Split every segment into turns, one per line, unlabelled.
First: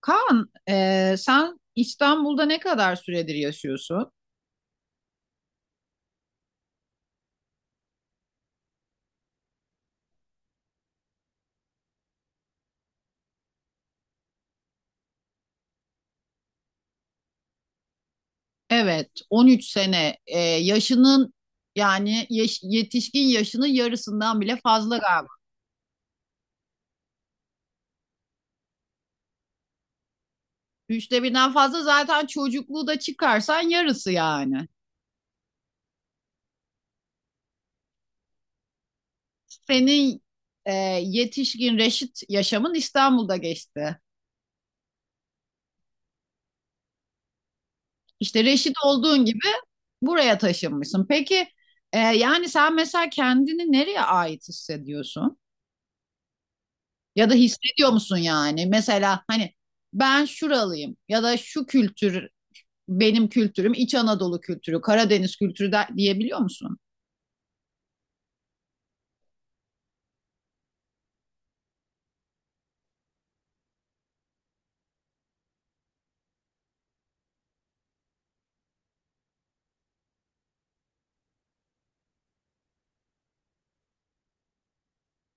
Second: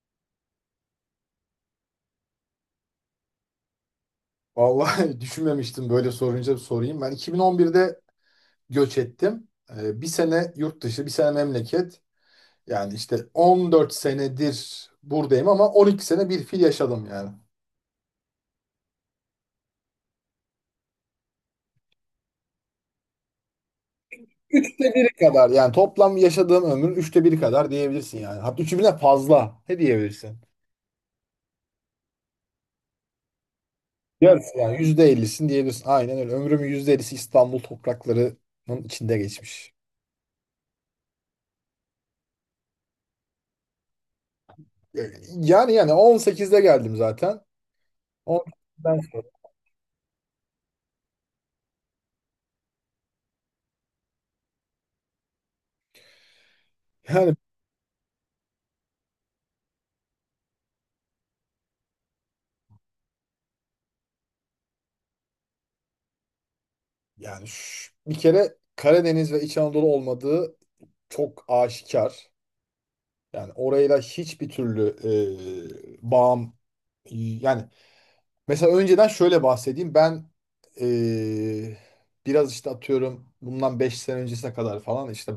Kaan, sen İstanbul'da ne kadar süredir yaşıyorsun?
Vallahi düşünmemiştim böyle sorunca sorayım. Ben 2011'de göç ettim. Bir sene yurt dışı, bir sene memleket. Yani işte 14 senedir buradayım ama 12 sene bir fil yaşadım yani.
Evet, 13 sene. Yaşının yetişkin yaşının yarısından bile
Üçte
fazla
biri
galiba.
kadar yani toplam yaşadığım ömrün üçte biri kadar diyebilirsin yani. Hatta üçü bile fazla. Ne diyebilirsin?
Üçte birden fazla, zaten çocukluğu da çıkarsan yarısı
Yarısı
yani.
yani %50'sin diyebilirsin. Aynen öyle. Ömrümün %50'si İstanbul topraklarının içinde geçmiş.
Senin e, yetişkin reşit yaşamın İstanbul'da geçti.
Yani 18'de geldim zaten.
İşte reşit
18'den
olduğun
sonra.
gibi buraya taşınmışsın. Peki yani sen mesela kendini nereye ait hissediyorsun? Ya da
Yani
hissediyor musun yani? Mesela hani ben şuralıyım ya da şu kültür benim kültürüm İç Anadolu kültürü, Karadeniz kültürü de, diyebiliyor musun?
Yani, bir kere Karadeniz ve İç Anadolu olmadığı çok aşikar. Yani orayla hiçbir türlü bağım yani mesela önceden şöyle bahsedeyim. Ben e, biraz işte atıyorum bundan 5 sene öncesine kadar falan işte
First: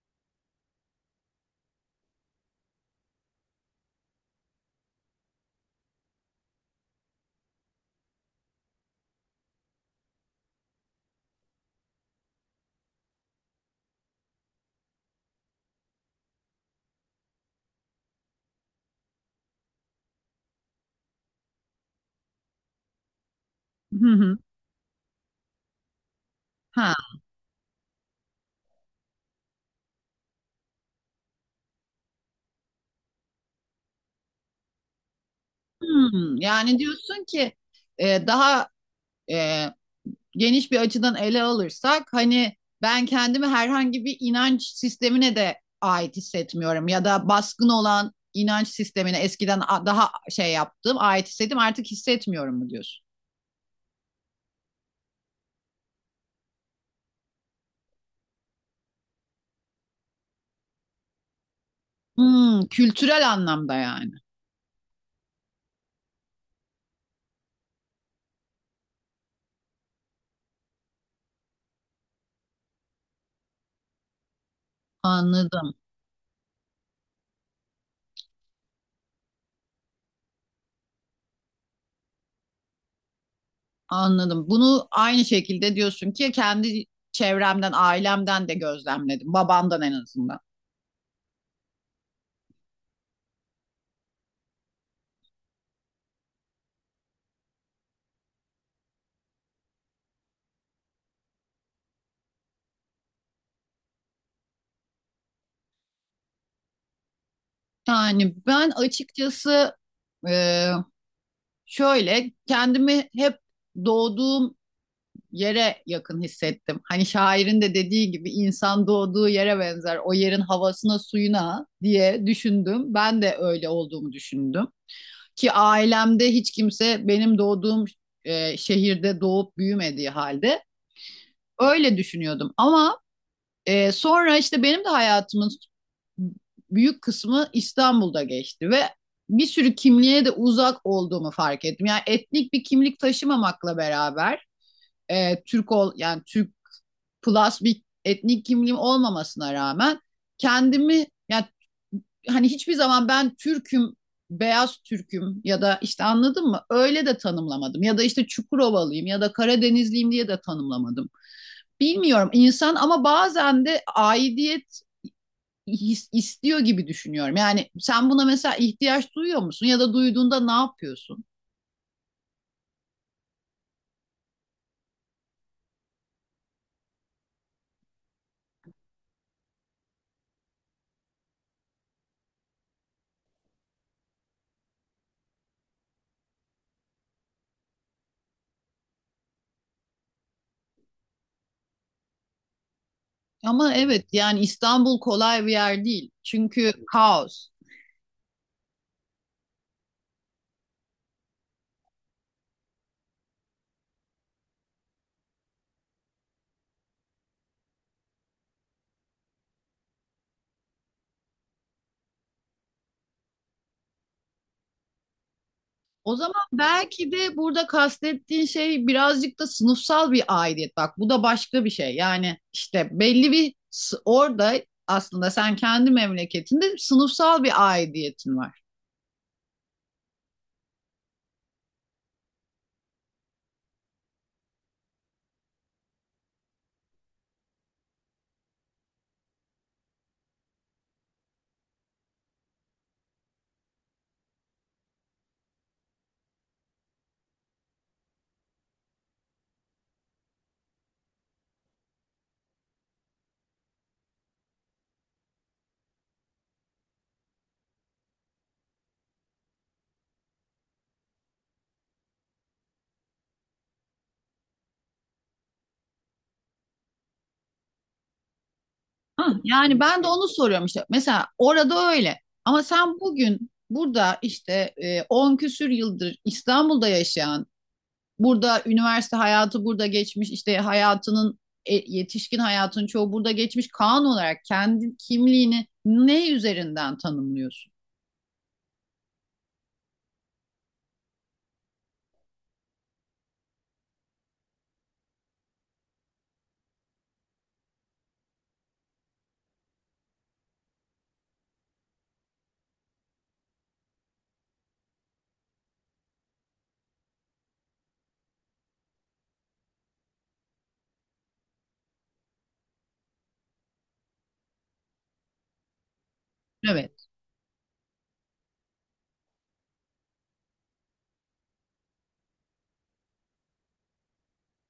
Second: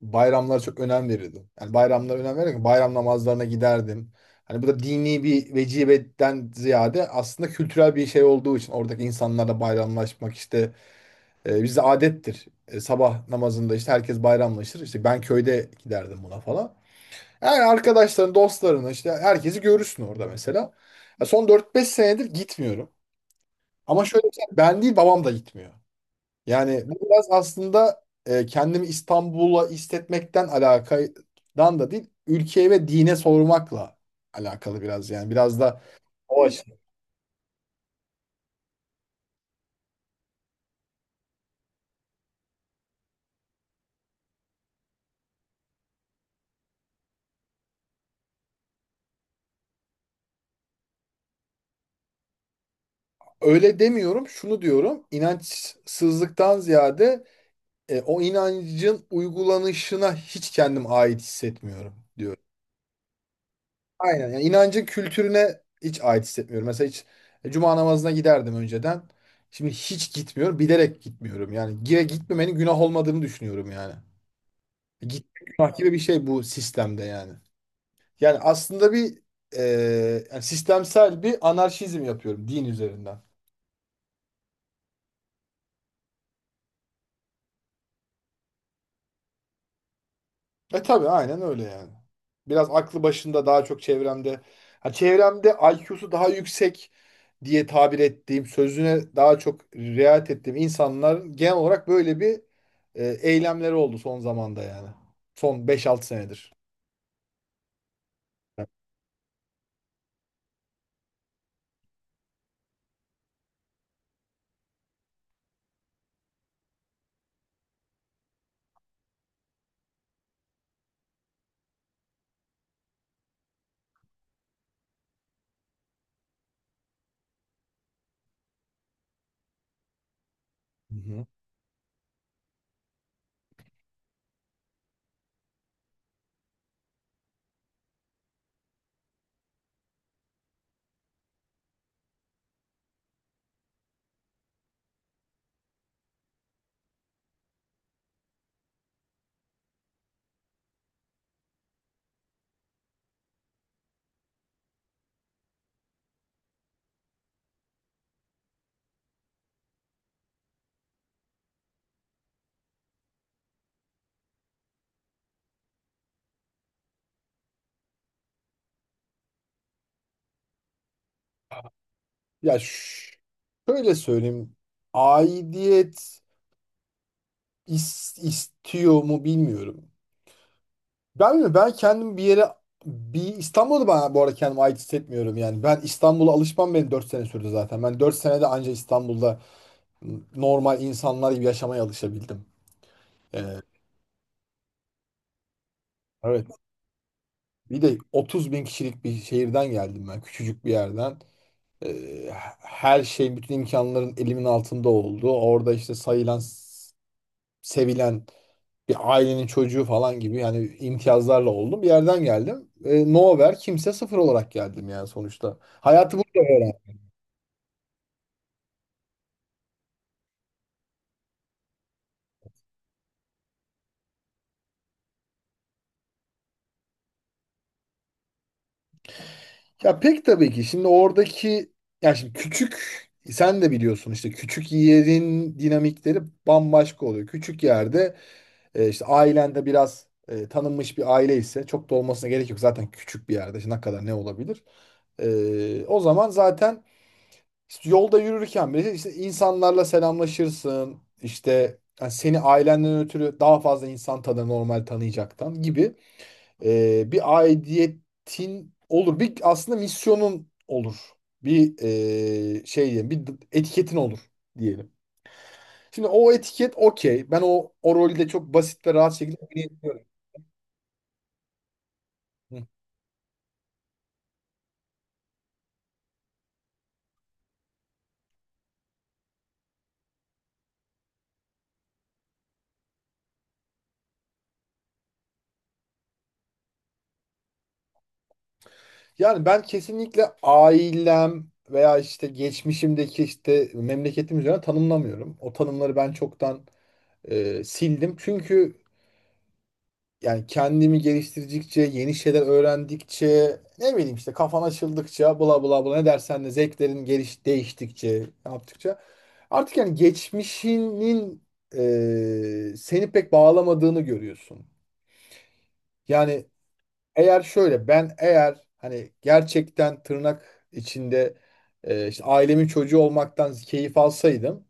bayramlara çok önem verirdim. Yani bayramlara önem verirken bayram namazlarına giderdim. Hani bu da dini bir vecibeden ziyade aslında kültürel bir şey olduğu için oradaki insanlarla bayramlaşmak işte bizde adettir. Sabah namazında işte herkes bayramlaşır. İşte ben köyde giderdim buna falan. Yani arkadaşların, dostlarını işte herkesi görürsün orada mesela. Ya son 4-5 senedir gitmiyorum. Ama
Hı
şöyle bir
hı.
şey, ben değil babam da gitmiyor. Yani
Ha.
bu biraz aslında kendimi İstanbul'a hissetmekten alakadan da değil, ülkeye ve dine sormakla alakalı biraz yani. Biraz da
Hmm,
o açıdan.
yani diyorsun ki daha e, geniş bir açıdan ele alırsak hani ben kendimi herhangi bir inanç sistemine de ait hissetmiyorum ya da baskın olan inanç sistemine eskiden daha şey yaptım ait hissettim artık hissetmiyorum mu diyorsun?
Öyle demiyorum, şunu diyorum. İnançsızlıktan ziyade o inancın uygulanışına hiç kendim ait hissetmiyorum diyorum.
Hmm, kültürel anlamda yani.
Aynen. Yani inancın kültürüne hiç ait hissetmiyorum. Mesela hiç cuma namazına giderdim önceden. Şimdi hiç gitmiyorum. Bilerek gitmiyorum. Yani gire gitmemenin günah olmadığını düşünüyorum yani. Gitmek günah
Anladım.
gibi bir şey bu sistemde yani. Yani aslında bir e, yani sistemsel bir anarşizm yapıyorum din üzerinden.
Anladım. Bunu aynı şekilde diyorsun ki kendi çevremden, ailemden de gözlemledim. Babamdan en azından.
E tabii aynen öyle yani. Biraz aklı başında daha çok çevremde. Ha, çevremde IQ'su daha yüksek diye tabir ettiğim, sözüne daha çok riayet ettiğim insanların genel olarak böyle bir eylemleri oldu son zamanda yani. Son 5-6 senedir.
Yani ben açıkçası e, şöyle kendimi hep doğduğum yere yakın hissettim. Hani şairin de dediği gibi insan doğduğu yere benzer. O yerin havasına, suyuna diye düşündüm. Ben de öyle olduğumu düşündüm. Ki ailemde hiç kimse benim doğduğum şehirde doğup büyümediği halde
Hı hı.
öyle düşünüyordum. Ama sonra işte benim de hayatımın büyük kısmı İstanbul'da geçti ve bir sürü kimliğe de uzak olduğumu fark ettim. Yani etnik bir kimlik taşımamakla beraber Türk ol yani Türk plus bir etnik kimliğim olmamasına rağmen kendimi yani hani hiçbir zaman ben Türk'üm, beyaz Türk'üm ya da işte anladın mı? Öyle de tanımlamadım. Ya da işte Çukurovalıyım ya da Karadenizliyim diye de tanımlamadım. Bilmiyorum, insan ama bazen de aidiyet istiyor gibi düşünüyorum. Yani sen buna mesela ihtiyaç duyuyor musun ya da duyduğunda ne yapıyorsun?
Ya şöyle söyleyeyim. Aidiyet istiyor mu bilmiyorum. Ben mi? Ben kendim bir yere bir İstanbul'da ben bu arada kendimi ait hissetmiyorum yani. Ben İstanbul'a alışmam benim 4 sene sürdü zaten. Ben 4 senede anca İstanbul'da normal insanlar gibi yaşamaya alışabildim. Ee,
Ama evet, yani İstanbul kolay bir yer değil.
evet.
Çünkü kaos.
Bir de 30 bin kişilik bir şehirden geldim ben. Küçücük bir yerden. Ee, her şey, bütün imkanların elimin altında oldu. Orada işte sayılan, sevilen bir ailenin çocuğu falan gibi yani imtiyazlarla oldum. Bir yerden geldim. Nowhere kimse sıfır olarak geldim yani sonuçta.
O
Hayatı burada
zaman
öğrendim.
belki de burada kastettiğin şey birazcık da sınıfsal bir aidiyet. Bak, bu da başka bir şey. Yani işte orada aslında sen kendi memleketinde sınıfsal bir aidiyetin var.
Ya pek tabii ki şimdi oradaki ya şimdi küçük sen de biliyorsun işte küçük yerin dinamikleri bambaşka oluyor. Küçük yerde işte ailende biraz tanınmış bir aile ise çok da olmasına gerek yok. Zaten küçük bir yerde işte ne kadar ne olabilir? O zaman zaten İşte yolda yürürken bile işte insanlarla selamlaşırsın. İşte yani seni ailenden ötürü daha fazla insan tanır normal tanıyacaktan gibi bir aidiyetin olur. Bir aslında misyonun olur. Bir şey diyelim, bir etiketin olur diyelim. Şimdi o etiket okey. Ben o, o rolü de çok basit ve rahat şekilde
Yani
oynayabiliyorum.
ben de onu soruyorum işte. Mesela orada öyle. Ama
Hı.
sen bugün burada işte 10 küsür yıldır İstanbul'da yaşayan, burada üniversite hayatı burada geçmiş, işte hayatının yetişkin hayatının çoğu burada geçmiş kanun olarak kendi kimliğini ne üzerinden tanımlıyorsun?
Yani ben kesinlikle ailem veya işte geçmişimdeki işte memleketim üzerine tanımlamıyorum. O tanımları ben çoktan sildim. Çünkü yani kendimi geliştirdikçe, yeni şeyler öğrendikçe, ne bileyim işte kafan açıldıkça, bla bla bla ne dersen de zevklerin geliş değiştikçe, yaptıkça artık yani geçmişinin seni pek bağlamadığını görüyorsun. Yani
Evet.
eğer şöyle ben eğer hani gerçekten tırnak içinde işte ailemin çocuğu olmaktan keyif alsaydım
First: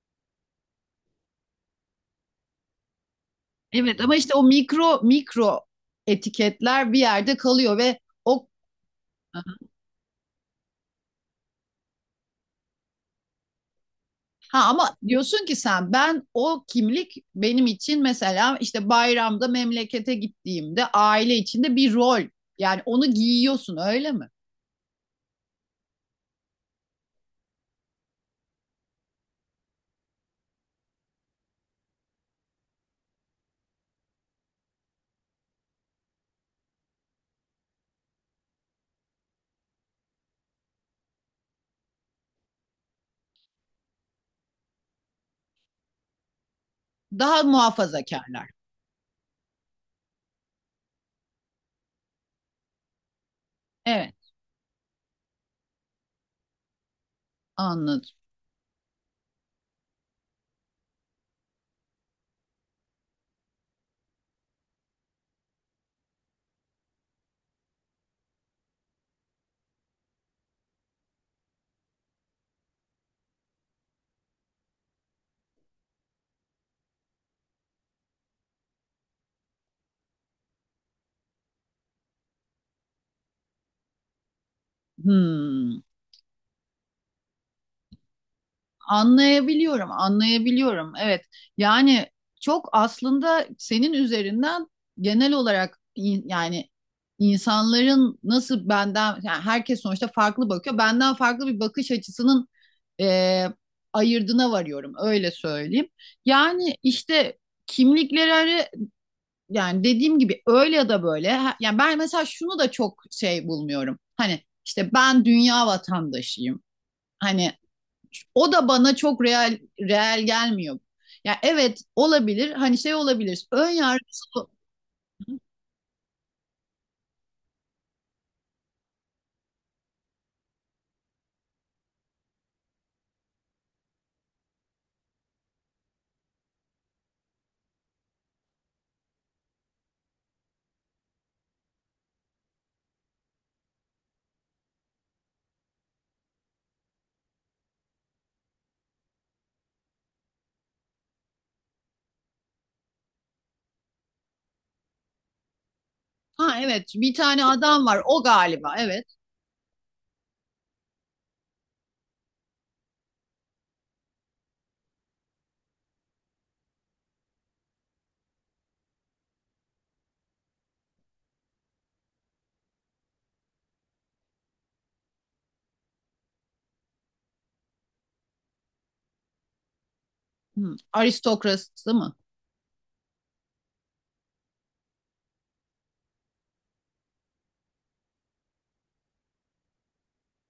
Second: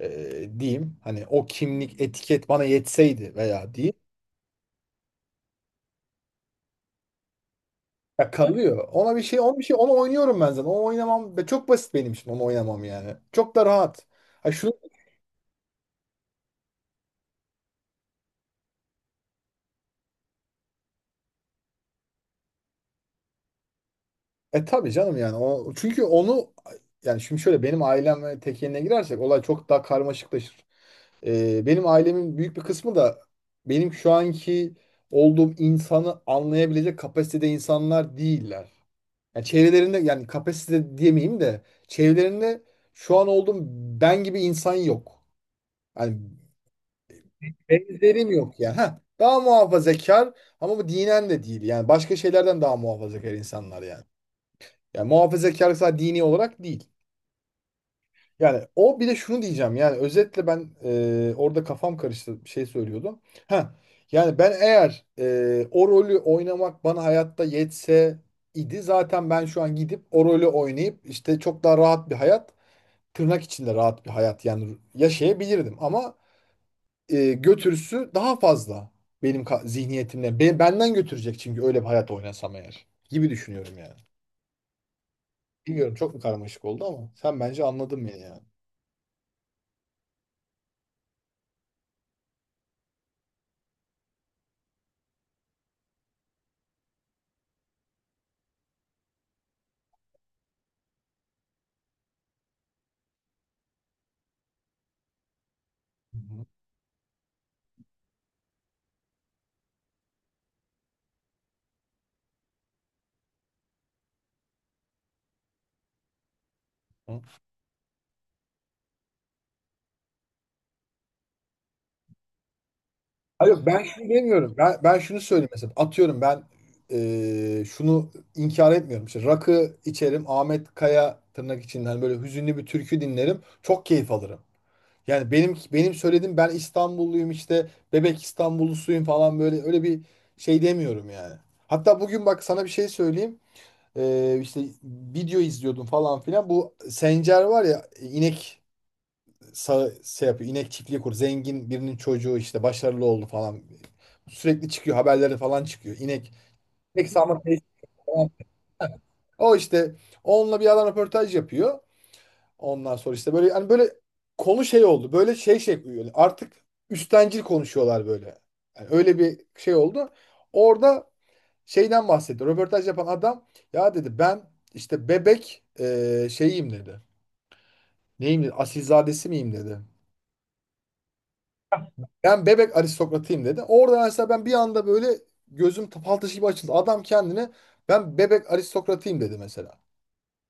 diyeyim hani o kimlik etiket bana yetseydi veya diyeyim
Evet ama işte o mikro etiketler bir yerde kalıyor ve
ya
o.
kalıyor. Ona bir şey ona bir şey onu oynuyorum ben zaten. Onu oynamam ve çok basit benim için onu oynamam yani. Çok da rahat. Ha,
Ha
şunu
ama diyorsun ki sen, ben o kimlik benim için mesela işte bayramda memlekete gittiğimde aile içinde bir rol. Yani onu giyiyorsun öyle mi?
e tabii canım yani o çünkü onu yani şimdi şöyle benim ailem ve tekeline girersek olay çok daha karmaşıklaşır. Benim ailemin büyük bir kısmı da benim şu anki olduğum insanı anlayabilecek kapasitede insanlar değiller. Yani çevrelerinde yani kapasite diyemeyeyim de çevrelerinde şu an olduğum ben gibi insan yok. Yani
Daha
benzerim
muhafazakarlar.
yok yani. Heh, daha muhafazakar ama bu dinen de değil. Yani başka şeylerden daha muhafazakar insanlar yani.
Evet,
Yani muhafazakar sadece dini olarak değil.
anladım.
Yani o bir de şunu diyeceğim yani özetle ben orada kafam karıştı bir şey söylüyordum. Ha yani ben eğer o rolü oynamak bana hayatta yetse idi zaten ben şu an gidip o rolü oynayıp işte çok daha rahat bir hayat tırnak içinde rahat bir hayat yani yaşayabilirdim ama götürüsü daha fazla benim zihniyetimle benden götürecek çünkü öyle bir hayat oynasam eğer gibi düşünüyorum yani.
Hmm.
Bilmiyorum çok mu karmaşık oldu ama sen bence anladın beni yani.
Anlayabiliyorum, anlayabiliyorum. Evet. Yani çok aslında senin üzerinden genel olarak yani insanların nasıl benden yani herkes sonuçta farklı bakıyor. Benden farklı bir bakış açısının e, ayırdına varıyorum, öyle söyleyeyim.
Hı hı.
Yani işte kimlikleri arı- yani dediğim gibi öyle ya da böyle. Yani ben mesela şunu da çok şey bulmuyorum. Hani işte ben dünya vatandaşıyım. Hani o da bana çok real gelmiyor. Ya evet, olabilir. Hani şey olabilir.
Hayır yok,
Ön
ben şunu
yargısı.
demiyorum. Ben şunu söyleyeyim mesela. Atıyorum ben şunu inkar etmiyorum. İşte rakı içerim. Ahmet Kaya tırnak içinden böyle hüzünlü bir türkü dinlerim. Çok keyif alırım. Yani benim söylediğim ben İstanbulluyum işte bebek İstanbullusuyum falan böyle öyle bir şey demiyorum yani. Hatta bugün bak sana bir şey söyleyeyim. İşte video izliyordum falan filan. Bu Sencer var ya inek şey yapıyor. İnek çiftliği kur. Zengin birinin çocuğu işte başarılı oldu falan. Sürekli çıkıyor. Haberleri falan çıkıyor. İnek.
Ha evet,
İnek
bir
sağma
tane
tesisi
adam var o
falan.
galiba, evet.
O işte onunla bir adam röportaj yapıyor. Ondan sonra işte böyle hani böyle konu şey oldu. Böyle şey yani artık üstencil konuşuyorlar böyle. Yani öyle bir şey oldu. Orada şeyden bahsetti. Röportaj yapan adam ya dedi ben işte bebek şeyiyim dedi. Neyim dedi? Asilzadesi miyim dedi.
Hmm. Aristokrasi mı?
Ben bebek aristokratıyım dedi. Orada mesela ben bir anda böyle gözüm fal taşı gibi açıldı. Adam kendine ben bebek aristokratıyım dedi mesela.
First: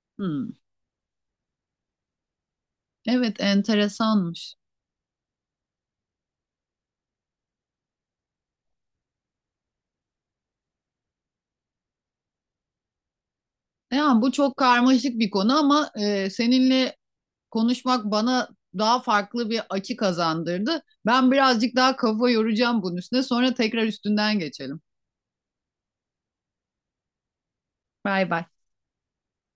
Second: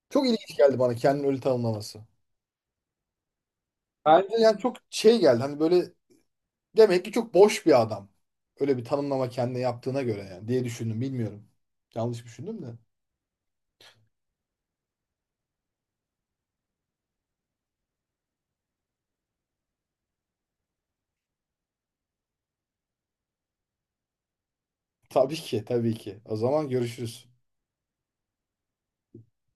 Çok
Hmm.
ilginç geldi bana kendini öyle tanımlaması.
Evet,
Ben,
enteresanmış.
Yani çok şey geldi hani böyle demek ki çok boş bir adam. Öyle bir tanımlama kendine yaptığına göre yani diye düşündüm bilmiyorum. Yanlış düşündüm de.
Yani bu çok karmaşık bir konu ama seninle konuşmak bana daha farklı bir açı kazandırdı. Ben birazcık daha kafa yoracağım bunun üstüne. Sonra tekrar üstünden geçelim.
Tabii ki tabii ki. O zaman görüşürüz.
Bay bay.